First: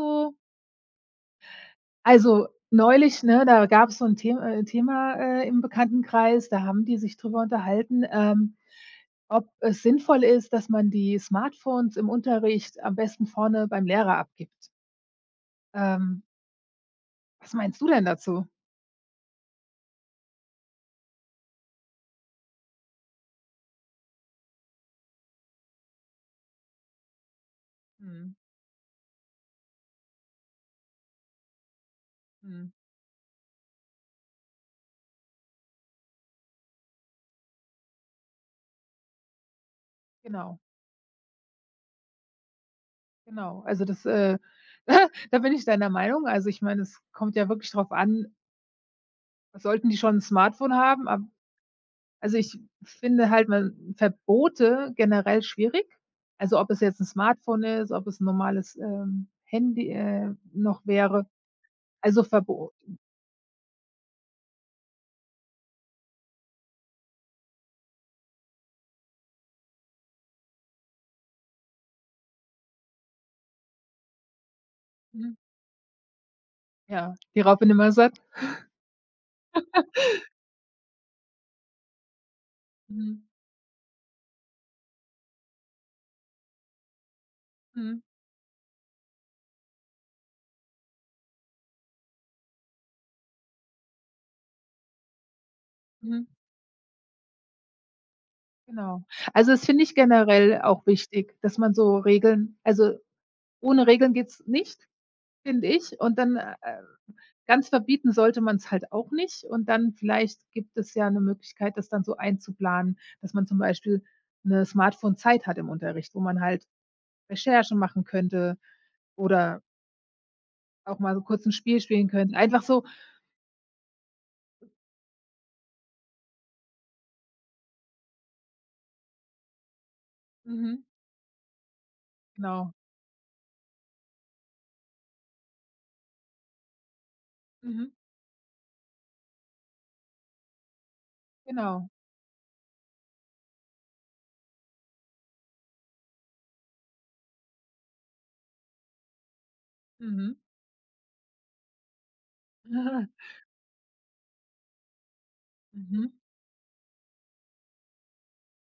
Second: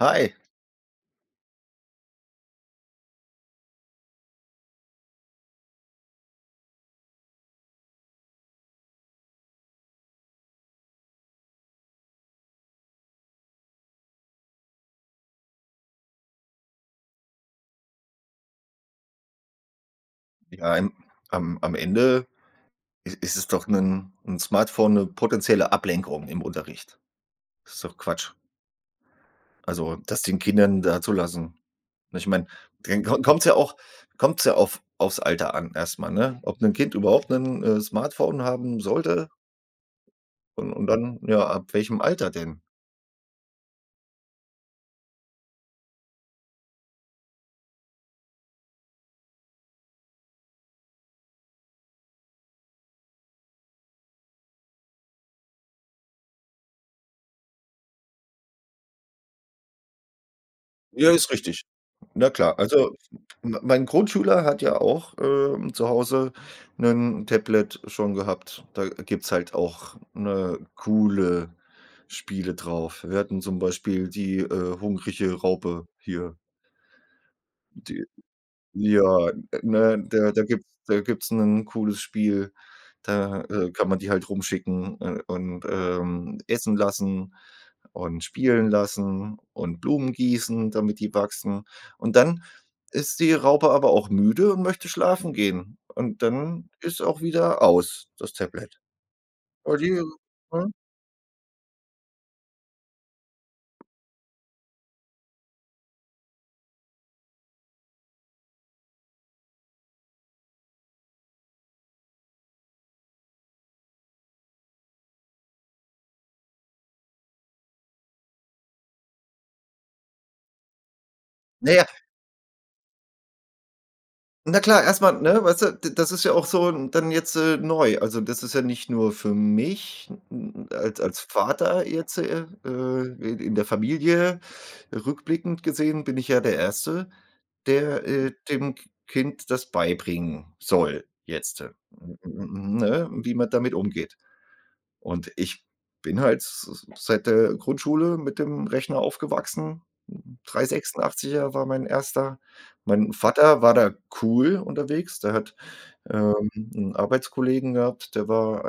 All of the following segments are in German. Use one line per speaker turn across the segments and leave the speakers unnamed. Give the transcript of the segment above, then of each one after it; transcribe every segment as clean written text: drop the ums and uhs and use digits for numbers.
Hi.
Also, neulich, ne, da gab es so ein Thema, im Bekanntenkreis, da haben die sich drüber unterhalten, ob es sinnvoll ist, dass man die Smartphones im Unterricht am besten vorne beim Lehrer abgibt. Ähm, Was meinst du denn dazu?
Ja, im am am Ende i ist es doch ein 'n Smartphone eine potenzielle Ablenkung im Unterricht. Das ist doch Quatsch.
Mhm,
Also, das den Kindern da zu lassen. Ne, ich meine,
mhm,
dann ko kommt's ja auch kommt's ja aufs Alter an erstmal, ne? Ob ein Kind überhaupt ein Smartphone haben sollte,
genau,
und dann, ja, ab welchem Alter denn?
genau. Also, da bin ich deiner Meinung. Also, ich meine, es kommt ja wirklich drauf an, sollten die schon ein Smartphone haben, ab. Also, ich finde halt man Verbote generell schwierig. Also, ob es jetzt 'n Smartphone ist, ob es 'n normales, Handy, noch
Ja,
wäre.
ist richtig.
Also,
Na klar,
Verbot,
also m mein Grundschüler hat ja auch, zu Hause ein Tablet schon gehabt. Da gibt's halt auch, ne, coole Spiele drauf. Wir hatten zum Beispiel die, Hungrige
mhm,
Raupe hier,
ja, die Raupe Nimmersatt.
ja, ne, da gibt's 'nen cooles Spiel.
Mhm,
Da, kann man die halt rumschicken, und, essen lassen
mhm,
und spielen lassen und Blumen gießen, damit die wachsen. Und dann ist die Raupe aber auch müde und möchte schlafen gehen. Und
mhm,
dann ist auch wieder aus, das Tablet.
genau. Also, das
Aber
finde
die,
ich
ne?
generell auch wichtig, dass man so Regeln also, ohne Regeln geht's nicht. Finde ich. Und dann, ganz verbieten sollte man es halt auch nicht. Und dann vielleicht gibt es ja 'ne Möglichkeit, das dann so einzuplanen, dass man zum Beispiel 'ne Smartphone-Zeit hat im Unterricht, wo man halt Recherche machen könnte oder auch mal so kurz 'n Spiel
Ne,
spielen könnte. Einfach so,
na klar, erstmal, ne, weißt du, d das ist ja auch so dann jetzt, neu. Also, das ist ja nicht nur für mich n
mhm,
als als Vater jetzt,
genau.
in der Familie rückblickend gesehen bin ich ja der Erste,
Mhm,
der, dem K Kind das beibringen soll jetzt,
genau.
ne, wie man damit umgeht. Und ich bin halt s seit der Grundschule mit dem Rechner aufgewachsen.
Mhm.
386 war mein erster. Mein Vater war da cool unterwegs. Der hat,
Mhm.
'n Arbeitskollegen gehabt, der war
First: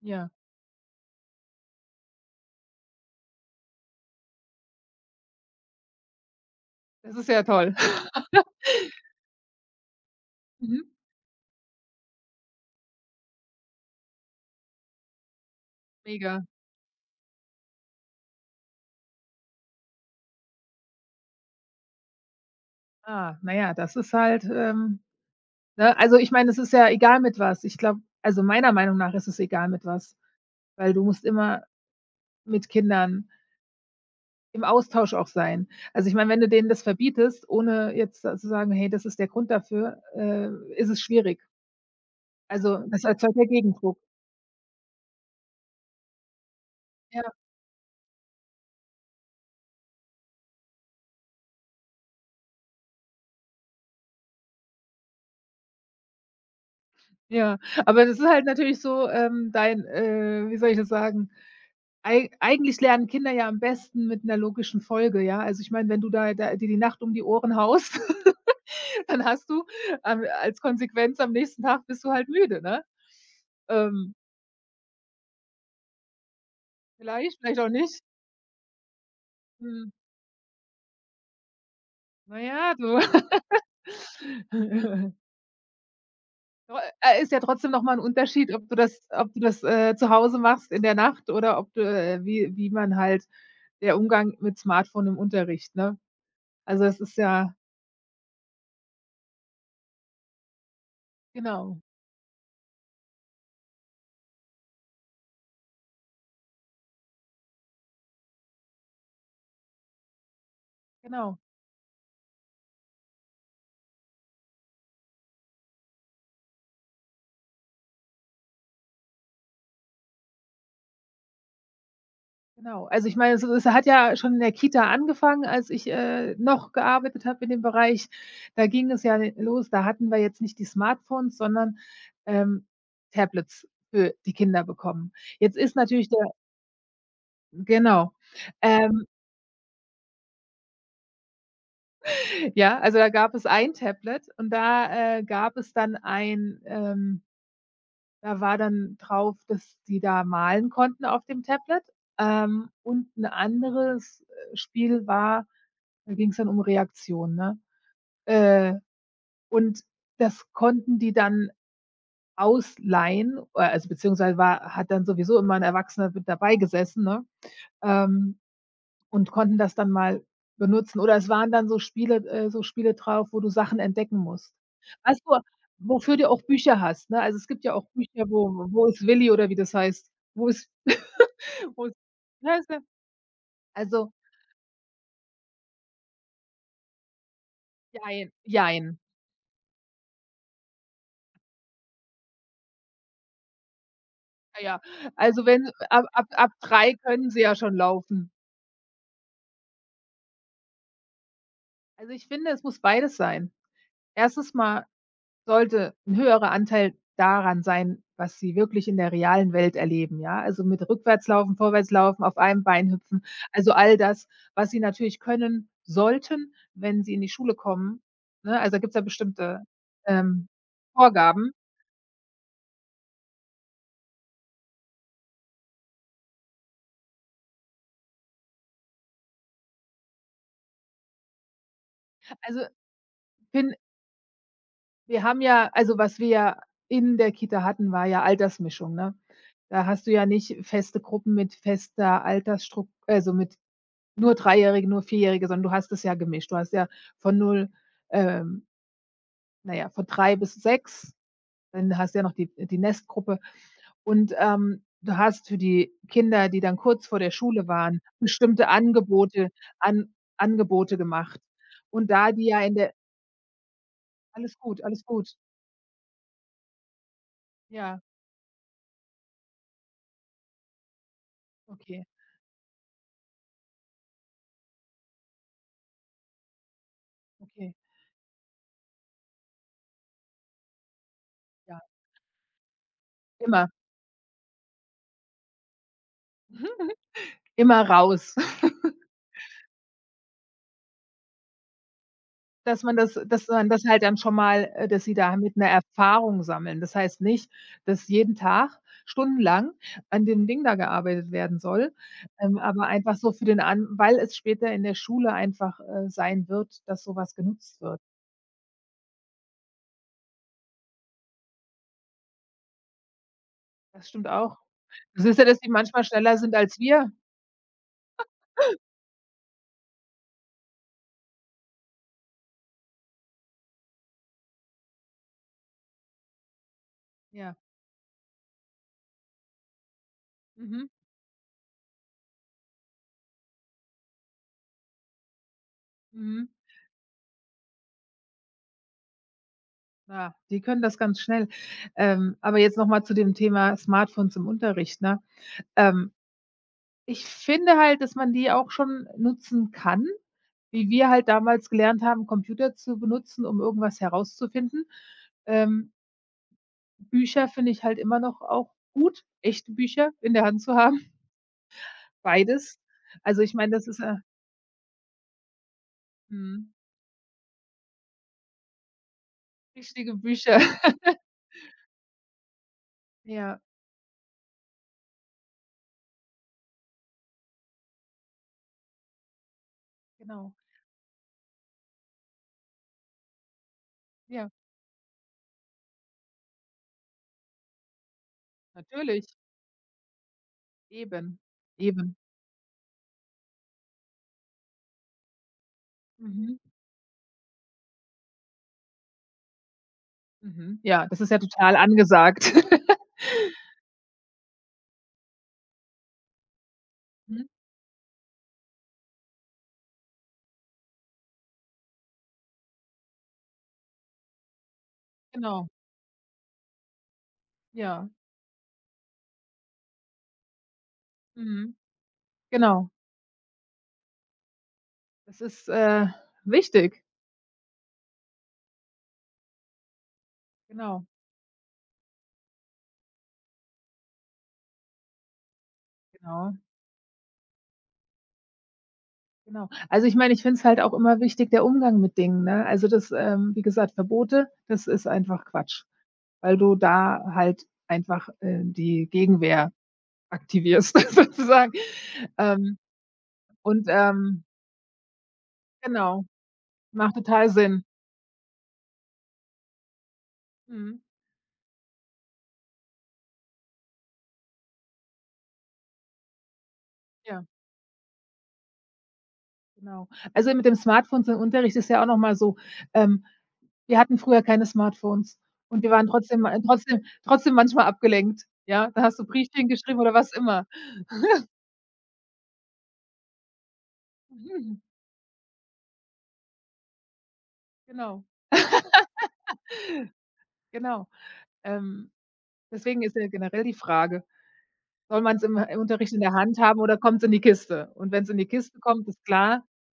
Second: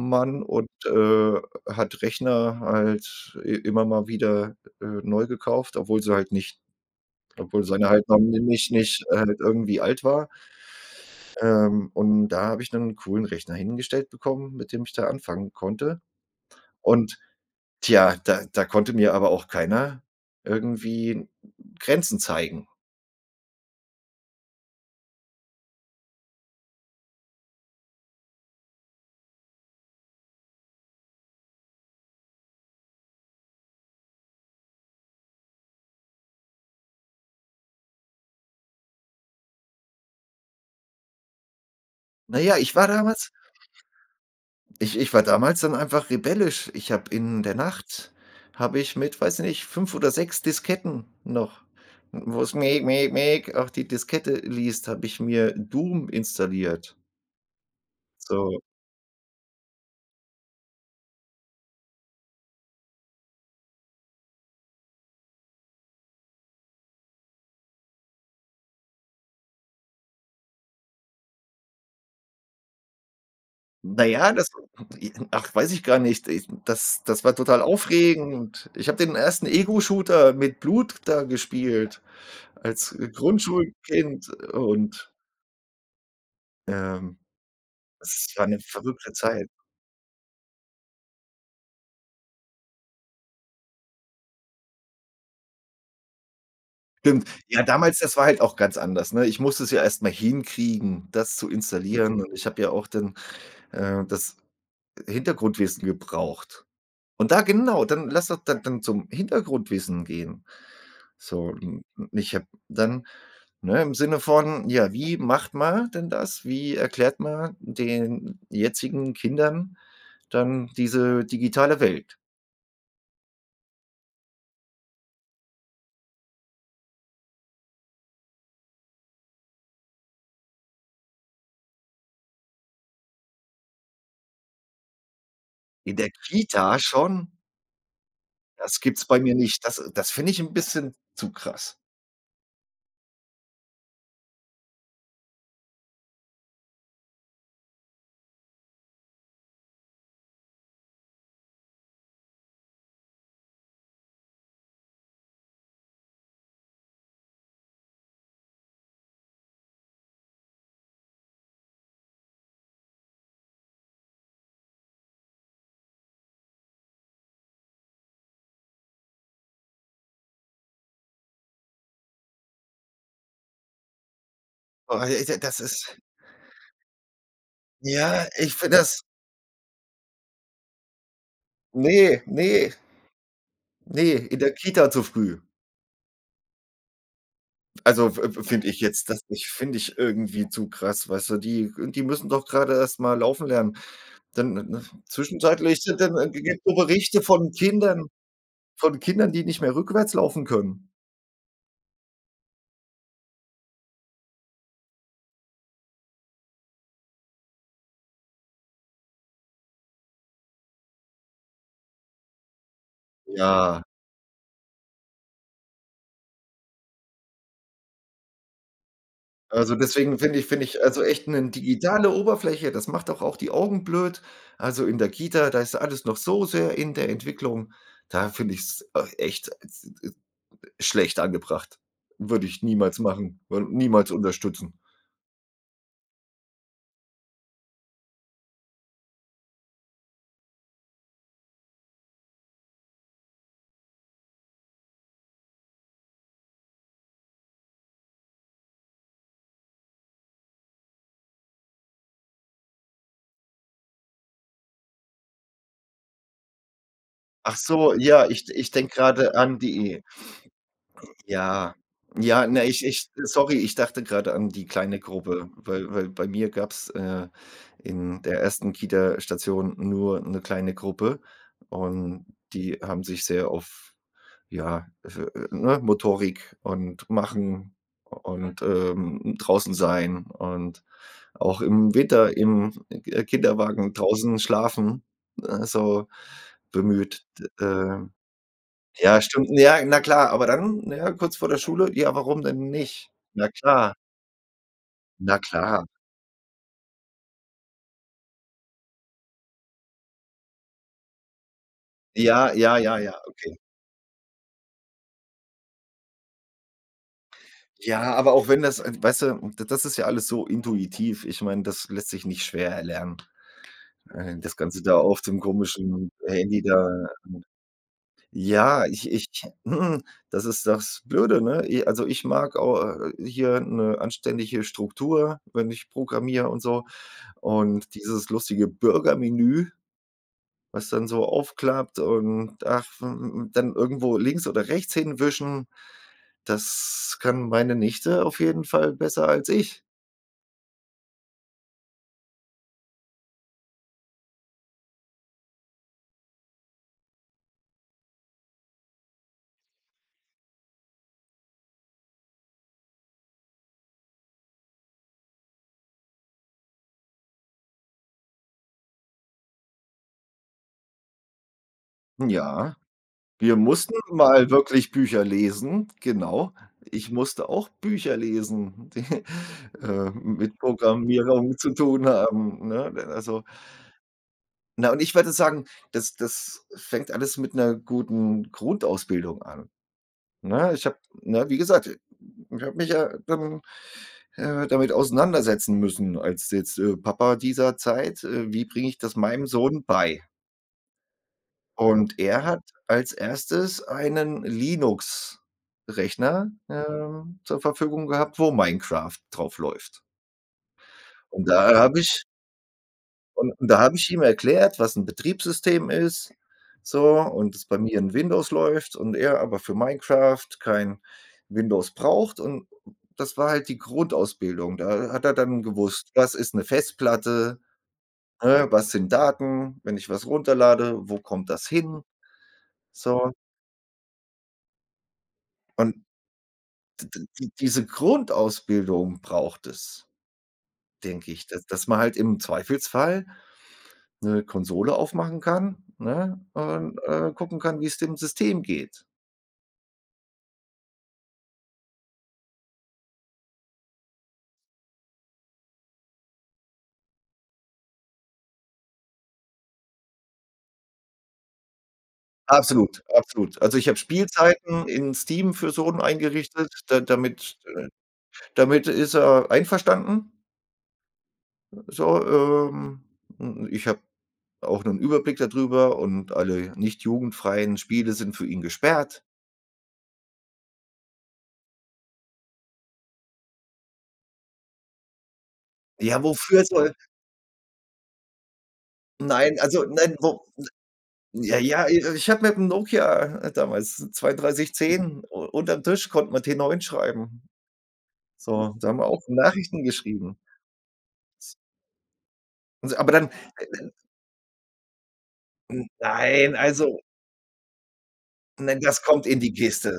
Ja,
und, hat Rechner halt i immer mal wieder, neu gekauft,
das ist ja
obwohl
toll.
seine halt noch nicht halt irgendwie alt war.
Mhm.
Und da habe ich einen coolen Rechner hingestellt bekommen, mit dem ich da anfangen konnte.
Mega.
Und Tja, da konnte mir aber auch keiner irgendwie Grenzen zeigen.
Ah, na ja, das ist halt. Ne? Also, ich meine, es ist ja egal mit was. Ich glaube also, meiner Meinung nach ist es egal mit was, weil du musst immer mit Kindern im Austausch auch sein. Also, ich meine, wenn du denen das verbietest, ohne jetzt da zu sagen: „Hey, das ist der Grund dafür“, ist es schwierig.
Naja,
Also, das erzeugt ja Gegendruck.
ich war damals dann einfach rebellisch. Ich habe
Ja,
In der Nacht habe ich mit, weiß nicht, 5 oder 6 Disketten noch, wo es Meg auch die Diskette liest, habe ich mir Doom installiert.
ja. Aber das ist halt
So,
natürlich so, dein wie soll ich das sagen? Ei eigentlich lernen Kinder ja am besten mit 'ner logischen Folge, ja? Also, ich meine, wenn du da dir die Nacht um die Ohren haust. Dann hast du am als Konsequenz am nächsten Tag bist du halt müde, ne? Ähm,
naja, das ach, weiß ich gar nicht. Ich Das war
Vielleicht, vielleicht
total
auch nicht.
aufregend. Ich habe den ersten
Hm,
Ego-Shooter mit Blut da gespielt.
na ja,
Als
du
Grundschulkind, und
Tro
ähm,
ist ja trotzdem noch mal 'n
es war
Unterschied,
'ne
ob du das
verrückte
ob du
Zeit.
das, äh, zu Hause machst in der Nacht oder ob du, wie man halt der Umgang mit Smartphone im Unterricht, ne? Also, das ist
Stimmt.
ja
Ja, damals das war halt auch ganz anders, ne? Ich musste es ja erst mal hinkriegen, das zu
genau,
installieren, und ich habe ja auch dann, das Hintergrundwissen gebraucht. Und da genau, dann lass doch dann zum Hintergrundwissen gehen.
genau.
So, und ich habe dann, ne, im Sinne von, ja, wie macht man denn das? Wie erklärt man den jetzigen Kindern dann diese digitale Welt?
Genau. Also, ich meine, es hat ja schon in der Kita angefangen, als ich, noch gearbeitet habe in dem Bereich. Da ging es ja los. Da hatten wir jetzt nicht die Smartphones, sondern, ähm, Tablets für die Kinder bekommen. Jetzt ist
In
natürlich
der
der
Kita schon?
genau.
Das gibt's
Ähm,
bei mir nicht. Das finde ich 'n bisschen zu krass.
ja, also da gab es ein Tablet und da, gab es dann ein, ähm. Da war dann drauf, dass die da malen konnten auf dem Tablet. Und 'n anderes, Spiel war da ging's dann um Reaktionen, ne? Äh, und das konnten die dann ausleihen, also beziehungsweise war hat dann sowieso immer 'n Erwachsener mit dabei gesessen, ne? Ähm. Und konnten das dann mal benutzen oder es waren dann so Spiele drauf, wo du Sachen entdecken musst.
Ah,
Weißt
d
du,
das ist
wofür du auch Bücher hast, ne? Also, es gibt ja auch Bücher,
ja,
wo
ich finde
„Wo
das,
ist Willi“ oder wie das heißt. Wo ist wo ist
ne, ne,
weißt du?
ne,
Also,
in der Kita zu früh. Also, f
jein,
f finde ich
jein.
jetzt, das ich finde ich irgendwie zu krass, weißt du? Die müssen doch grade erst mal laufen lernen. Dann,
Ja, ja.
ne,
Also, wenn
zwischenzeitlich sind
ab
dann,
ab ab
gibt's so
3
Berichte
können sie
von
ja schon
Kindern,
laufen.
die nicht mehr rückwärts laufen können.
Also, ich finde, es muss beides sein. Erstes mal sollte ein höherer Anteil daran sein, was sie wirklich in der realen Welt erleben, ja? Also, mit Rückwärtslaufen, Vorwärtslaufen, auf einem Bein hüpfen, also,
Ja.
all das, was sie natürlich können sollten, wenn sie in die Schule kommen, ne? Also, da gibt's ja bestimmte,
Also, deswegen finde ich
ähm,
finde ich also, echt eine
Vorgaben.
digitale Oberfläche, das macht doch auch die Augen blöd. Also, in der Kita, da ist alles noch so sehr in der Entwicklung. Da finde ich es echt, äh, schlecht angebracht. Würde ich
Also,
niemals machen und
bin
niemals unterstützen.
wir haben ja also, was wir ja in der Kita hatten, war ja Altersmischung, ne? Da hast du ja nicht feste Gruppen mit fester Altersstruk also, mit nur Dreijährige, nur Vierjährige, sondern du hast es ja gemischt. Du hast ja von null, ähm, na ja, von 3 bis 6, dann hast du ja noch die Nestgruppe und, du hast für die Kinder, die dann kurz vor der
Ach
Schule
so,
waren,
ja, ich
bestimmte
ich denke gerade
Angebote
an die.
an Angebote gemacht.
Ja.
Und da
Ja,
die ja
ne,
in
ich
der
ich sorry, ich dachte gerade an
alles
die
gut,
kleine
alles gut.
Gruppe, weil bei mir gab's,
Ja,
in der ersten Kita-Station nur eine kleine Gruppe,
okay,
und die haben sich sehr auf, ja, ne, Motorik und Machen
okay,
und, draußen sein und auch
ja,
im Winter im,
immer.
Kinderwagen draußen schlafen, so bemüht,
Immer
äh
raus.
ja, stimmt. Ja, na klar, aber dann, na ja, kurz vor der Schule, ja, warum denn nicht?
Dass
Na
man das
klar,
halt dann schon mal dass sie
na
damit 'ne
klar.
Erfahrung sammeln. Das heißt nicht, dass jeden Tag stundenlang an dem Ding da gearbeitet werden soll,
Ja, ja,
aber
ja, ja,
einfach so für
okay.
den an weil es später in der Schule einfach, sein wird, dass so was genutzt wird.
Ja, aber auch wenn das, weißt du, d das ist ja alles so intuitiv. Ich meine, das lässt sich nicht schwer erlernen.
Das stimmt
Das
auch.
Ganze da auf
Das ist
dem
ja, dass die manchmal
komischen
schneller sind
Handy
als
da.
wir.
Ja, ich mm, das ist das Blöde, ne? I Also, ich mag au hier 'ne anständige Struktur, wenn ich programmiere und so.
Ja.
Und dieses lustige Burgermenü,
Mhm.
was dann so aufklappt und, dann irgendwo links oder rechts hinwischen.
Mhm.
Das kann meine Nichte auf jeden Fall besser als ich.
Ja, die können das ganz schnell. Aber jetzt noch mal zu dem Thema Smartphones im Unterricht, ne? Ähm. Ich finde halt, dass man die auch schon nutzen kann, wie wir halt damals gelernt haben, Computer zu benutzen, um irgendwas herauszufinden. Ähm, Bücher finde ich halt immer noch auch gut, echte Bücher in der Hand zu haben,
Ja,
beides. Also, ich
wir
meine, das
mussten
ist ja
mal wirklich Bücher lesen, genau.
mhm,
Ich musste auch Bücher lesen, die,
richtige
mit
Bücher.
Programmierung zu tun haben, ne? Also,
Ja,
na, und ich würde sagen, das fängt alles mit einer guten Grundausbildung an,
genau.
ne? Ich habe Ne, wie gesagt, ich habe mich ja dann,
Ja,
damit auseinandersetzen müssen als jetzt, Papa dieser Zeit. Wie bringe ich das
natürlich.
meinem Sohn bei?
Eben, eben.
Und er hat als erstes einen Linux-Rechner,
Mhm,
zur Verfügung gehabt, wo Minecraft drauf läuft.
mhm. Ja, das ist ja
Und da
total
habe ich
angesagt.
und da habe ich ihm erklärt, was 'n Betriebssystem ist, so,
Mhm,
und dass bei mir 'n Windows läuft und er aber für Minecraft kein Windows braucht, und das war halt die Grundausbildung. Da hat er dann
genau.
gewusst, was ist 'ne Festplatte,
Ja,
ne, was sind Daten, wenn ich was runterlade, wo kommt das
mhm,
hin,
genau.
so.
Das ist,
Und
äh, wichtig.
d d die diese Grundausbildung braucht es,
Genau,
denke ich, dass man halt im Zweifelsfall 'ne Konsole aufmachen kann, ne,
genau,
und, gucken kann, wie's dem System geht.
genau. Also, ich meine, ich finde es halt auch immer wichtig, der Umgang mit Dingen, ne? Also, das, wie gesagt, Verbote, das ist einfach Quatsch, weil du da halt einfach, die Gegenwehr aktivierst sozusagen. Ähm,
Absolut, absolut. Also,
und,
ich habe Spielzeiten in Steam für Sohn
genau,
eingerichtet, da
macht total
damit
Sinn.
damit ist er einverstanden.
Mhm.
So, ähm, ich habe auch 'nen Überblick da drüber, und alle nicht
Ja,
jugendfreien Spiele sind für ihn gesperrt.
genau. Also, mit dem Smartphone zum Unterricht ist ja auch noch mal so, ähm. Wir hatten früher keine Smartphones und wir waren
Ja,
trotzdem äh,
wofür soll
trotzdem trotzdem manchmal abgelenkt, ja? Da hast du
nein,
Briefchen
also,
geschrieben oder
nein,
was
wo
immer.
ja, ja, i ich habe mit 'm Nokia damals zweiunddreißig
Mhm,
zehn u unterm Tisch konnte man T9 schreiben.
genau,
So, da haben wir auch Nachrichten geschrieben.
genau. Ähm,
Also,
Deswegen
aber
ist ja
dann,
generell die
äh,
Frage, soll man's im Unterricht in der
nein,
Hand haben oder
also,
kommt's in die Kiste? Und wenn's in die Kiste
nein, das
kommt, ist
kommt in die
klar,
Kiste.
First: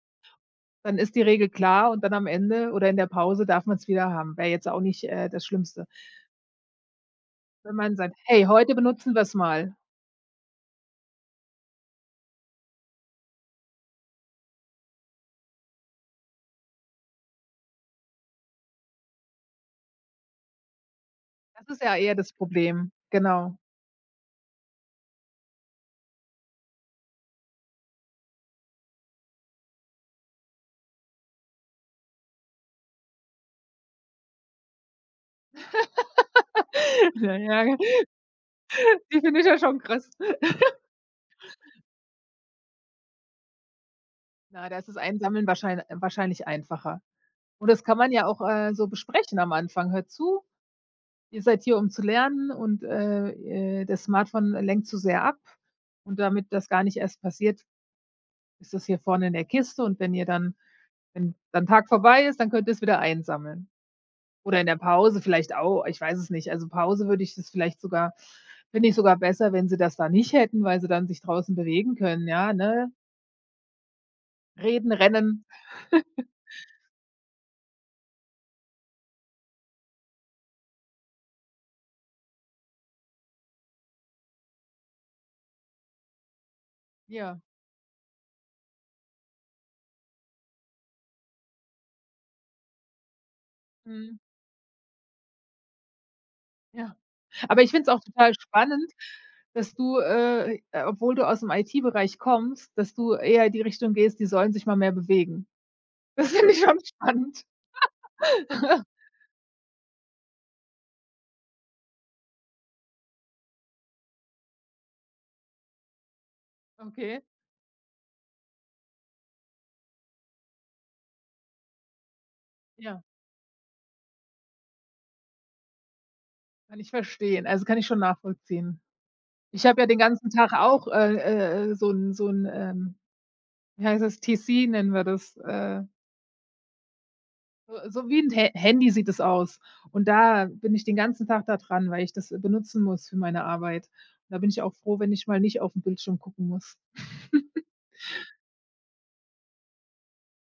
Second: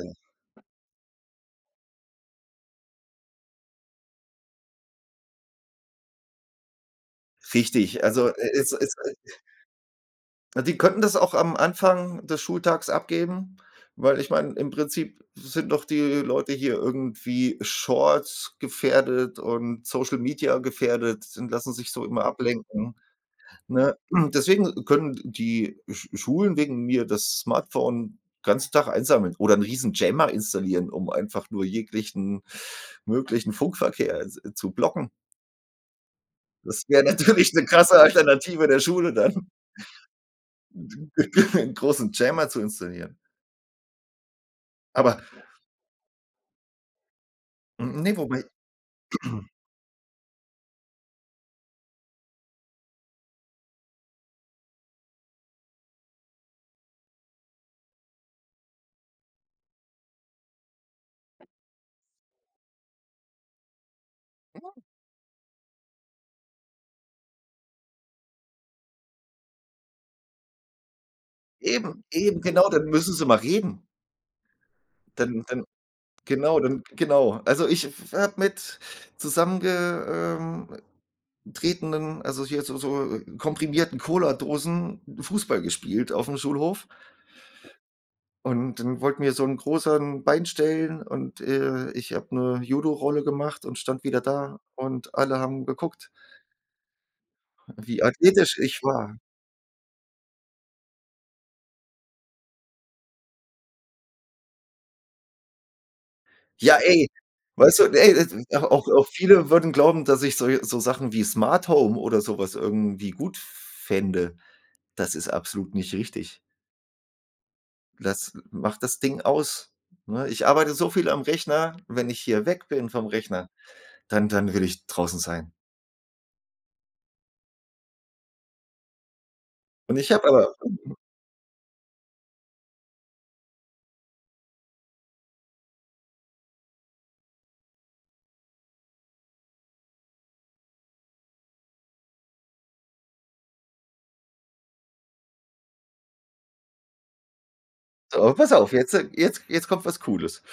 dann ist die Regel klar und dann am Ende oder in der Pause darf man's wieder haben. Wäre jetzt auch nicht, das Schlimmste. Wenn man
Richtig.
sagt:
Also, e
„Hey,
es
heute
es
benutzen wir's mal.“
die könnten das auch am Anfang des Schultags abgeben, weil ich meine, im Prinzip sind doch die Leute hier irgendwie Shorts gefährdet und Social Media gefährdet und
Das
lassen
ist
sich
ja
so
eher
immer
das Problem,
ablenken.
genau.
Ne? Deswegen können die Schulen wegen mir das Smartphone ganzen Tag einsammeln oder einen riesen Jammer installieren, um einfach nur jeglichen möglichen Funkverkehr, s zu blocken. Das wäre
Ja,
natürlich eine
ja,
krasse Alternative der Schule
die finde ich
dann,
ja schon krass.
einen großen Jammer zu installieren.
Na, da ist das
Aber
Einsammeln wahrscheinlich einfacher. Und das kann man
ne,
ja auch,
wobei
so besprechen am Anfang: „Hört zu, ihr seid hier, um zu lernen und, das Smartphone lenkt zu sehr ab. Und damit das gar nicht erst passiert, ist das hier vorne in der Kiste und wenn ihr dann wenn dann Tag vorbei ist, dann könnt ihr es wieder einsammeln.“ Oder in der Pause vielleicht auch, ich weiß es nicht. Also, Pause würde ich das vielleicht sogar finde ich sogar besser, wenn sie das da nicht hätten, weil sie dann sich draußen bewegen
eben,
können,
eben,
ja,
genau, dann
ne?
müssen sie mal reden.
Reden,
Dann
rennen.
dann genau, dann genau. Also, ich habe mit zusammenge tretenden, also hier so komprimierten Cola-Dosen Fußball gespielt auf dem Schulhof.
Ja,
Und dann wollte mir so 'n Großer 'n Bein stellen und, ich habe eine Judo-Rolle gemacht und stand
mhm,
wieder da und alle haben geguckt,
ja. Aber ich finde es
wie
auch total
athletisch ich
spannend,
war.
dass du, obwohl du aus'm IT-Bereich kommst, dass du eher in die Richtung gehst, die sollen sich mal mehr bewegen. Das finde ich
Ja,
schon
ey,
spannend.
weißt du, ey, das auch viele würden glauben, dass ich so Sachen wie Smart Home oder sowas irgendwie gut fände. Das ist absolut nicht richtig.
Okay,
Lass Mach das Ding aus, ne? Ich arbeite so viel am Rechner, wenn ich hier weg bin
ja,
vom Rechner, dann will ich draußen sein.
kann ich verstehen. Also, kann ich schon nachvollziehen. Ich habe ja
Und
den
ich habe
ganzen Tag
aber
auch, so 'n, wie heißt das, TC nennen wir das, so so wie 'n Ha Handy sieht es aus. Und da bin ich den ganzen Tag da dran, weil ich das benutzen muss für meine Arbeit. Da bin ich auch froh, wenn ich mal nicht auf 'n Bildschirm gucken muss.
aber pass auf, jetzt, jetzt kommt was Cooles.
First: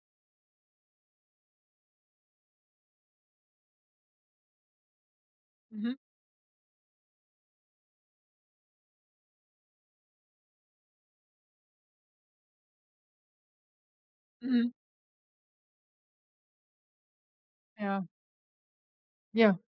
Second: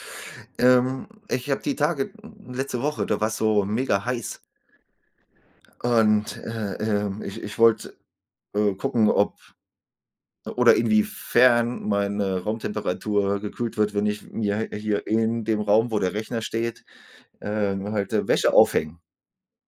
Ich habe die Tage letzte Woche, da war's so mega heiß
Mhm,
und, ich wollte, gucken, ob oder inwiefern meine Raumtemperatur gekühlt wird, wenn ich mir
mhm.
hier in dem Raum, wo der Rechner steht,
Ja,
halt, Wäsche aufhänge,
ja,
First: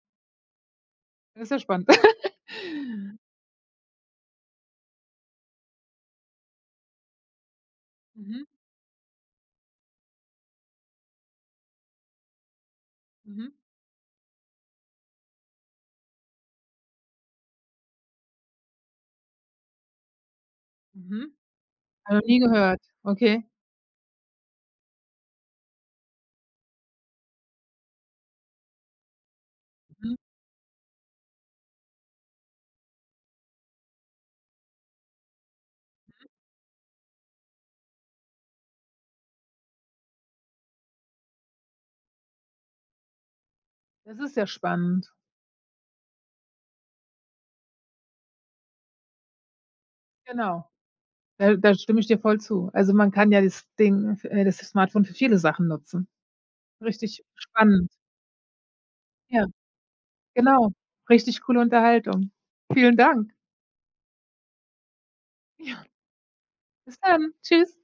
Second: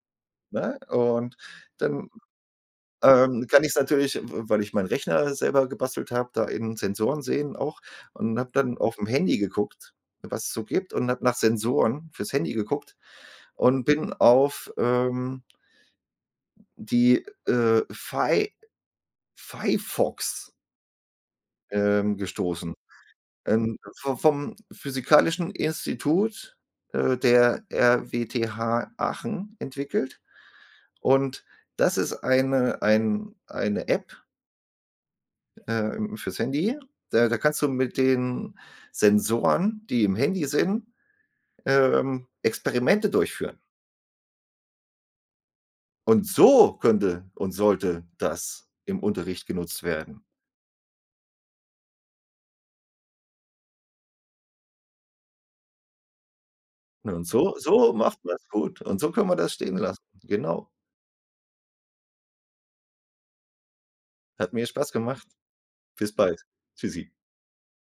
ne? Und
das ist ja spannend.
dann, Kann ich's natürlich, weil ich meinen Rechner selber gebastelt habe, da in Sensoren sehen auch, und
Mhm,
habe dann auf'm Handy geguckt, was es so gibt, und habe nach Sensoren fürs Handy geguckt
mhm,
und bin auf, die, Fi Firefox,
mhm. Habe noch nie
gestoßen.
gehört. Okay.
V Vom Physikalischen Institut, der RWTH Aachen
Mhm.
entwickelt, und das ist eine App, im fürs Handy. Da kannst du mit den Sensoren, die im Handy sind, Experimente durchführen.
Das ist ja spannend.
Und so könnte und sollte das im Unterricht genutzt werden.
Genau. Da da stimme ich dir voll zu. Also, man kann ja das Ding das Smartphone für viele Sachen nutzen.
Ne,
Richtig
und so
spannend.
so macht man es gut, und so können wir
Ja,
das stehen lassen. Genau.
genau. Richtig coole Unterhaltung. Vielen Dank.
Hat mir Spaß gemacht.
Ja.
Bis bald.
Bis
Tschüssi.
dann. Tschüss.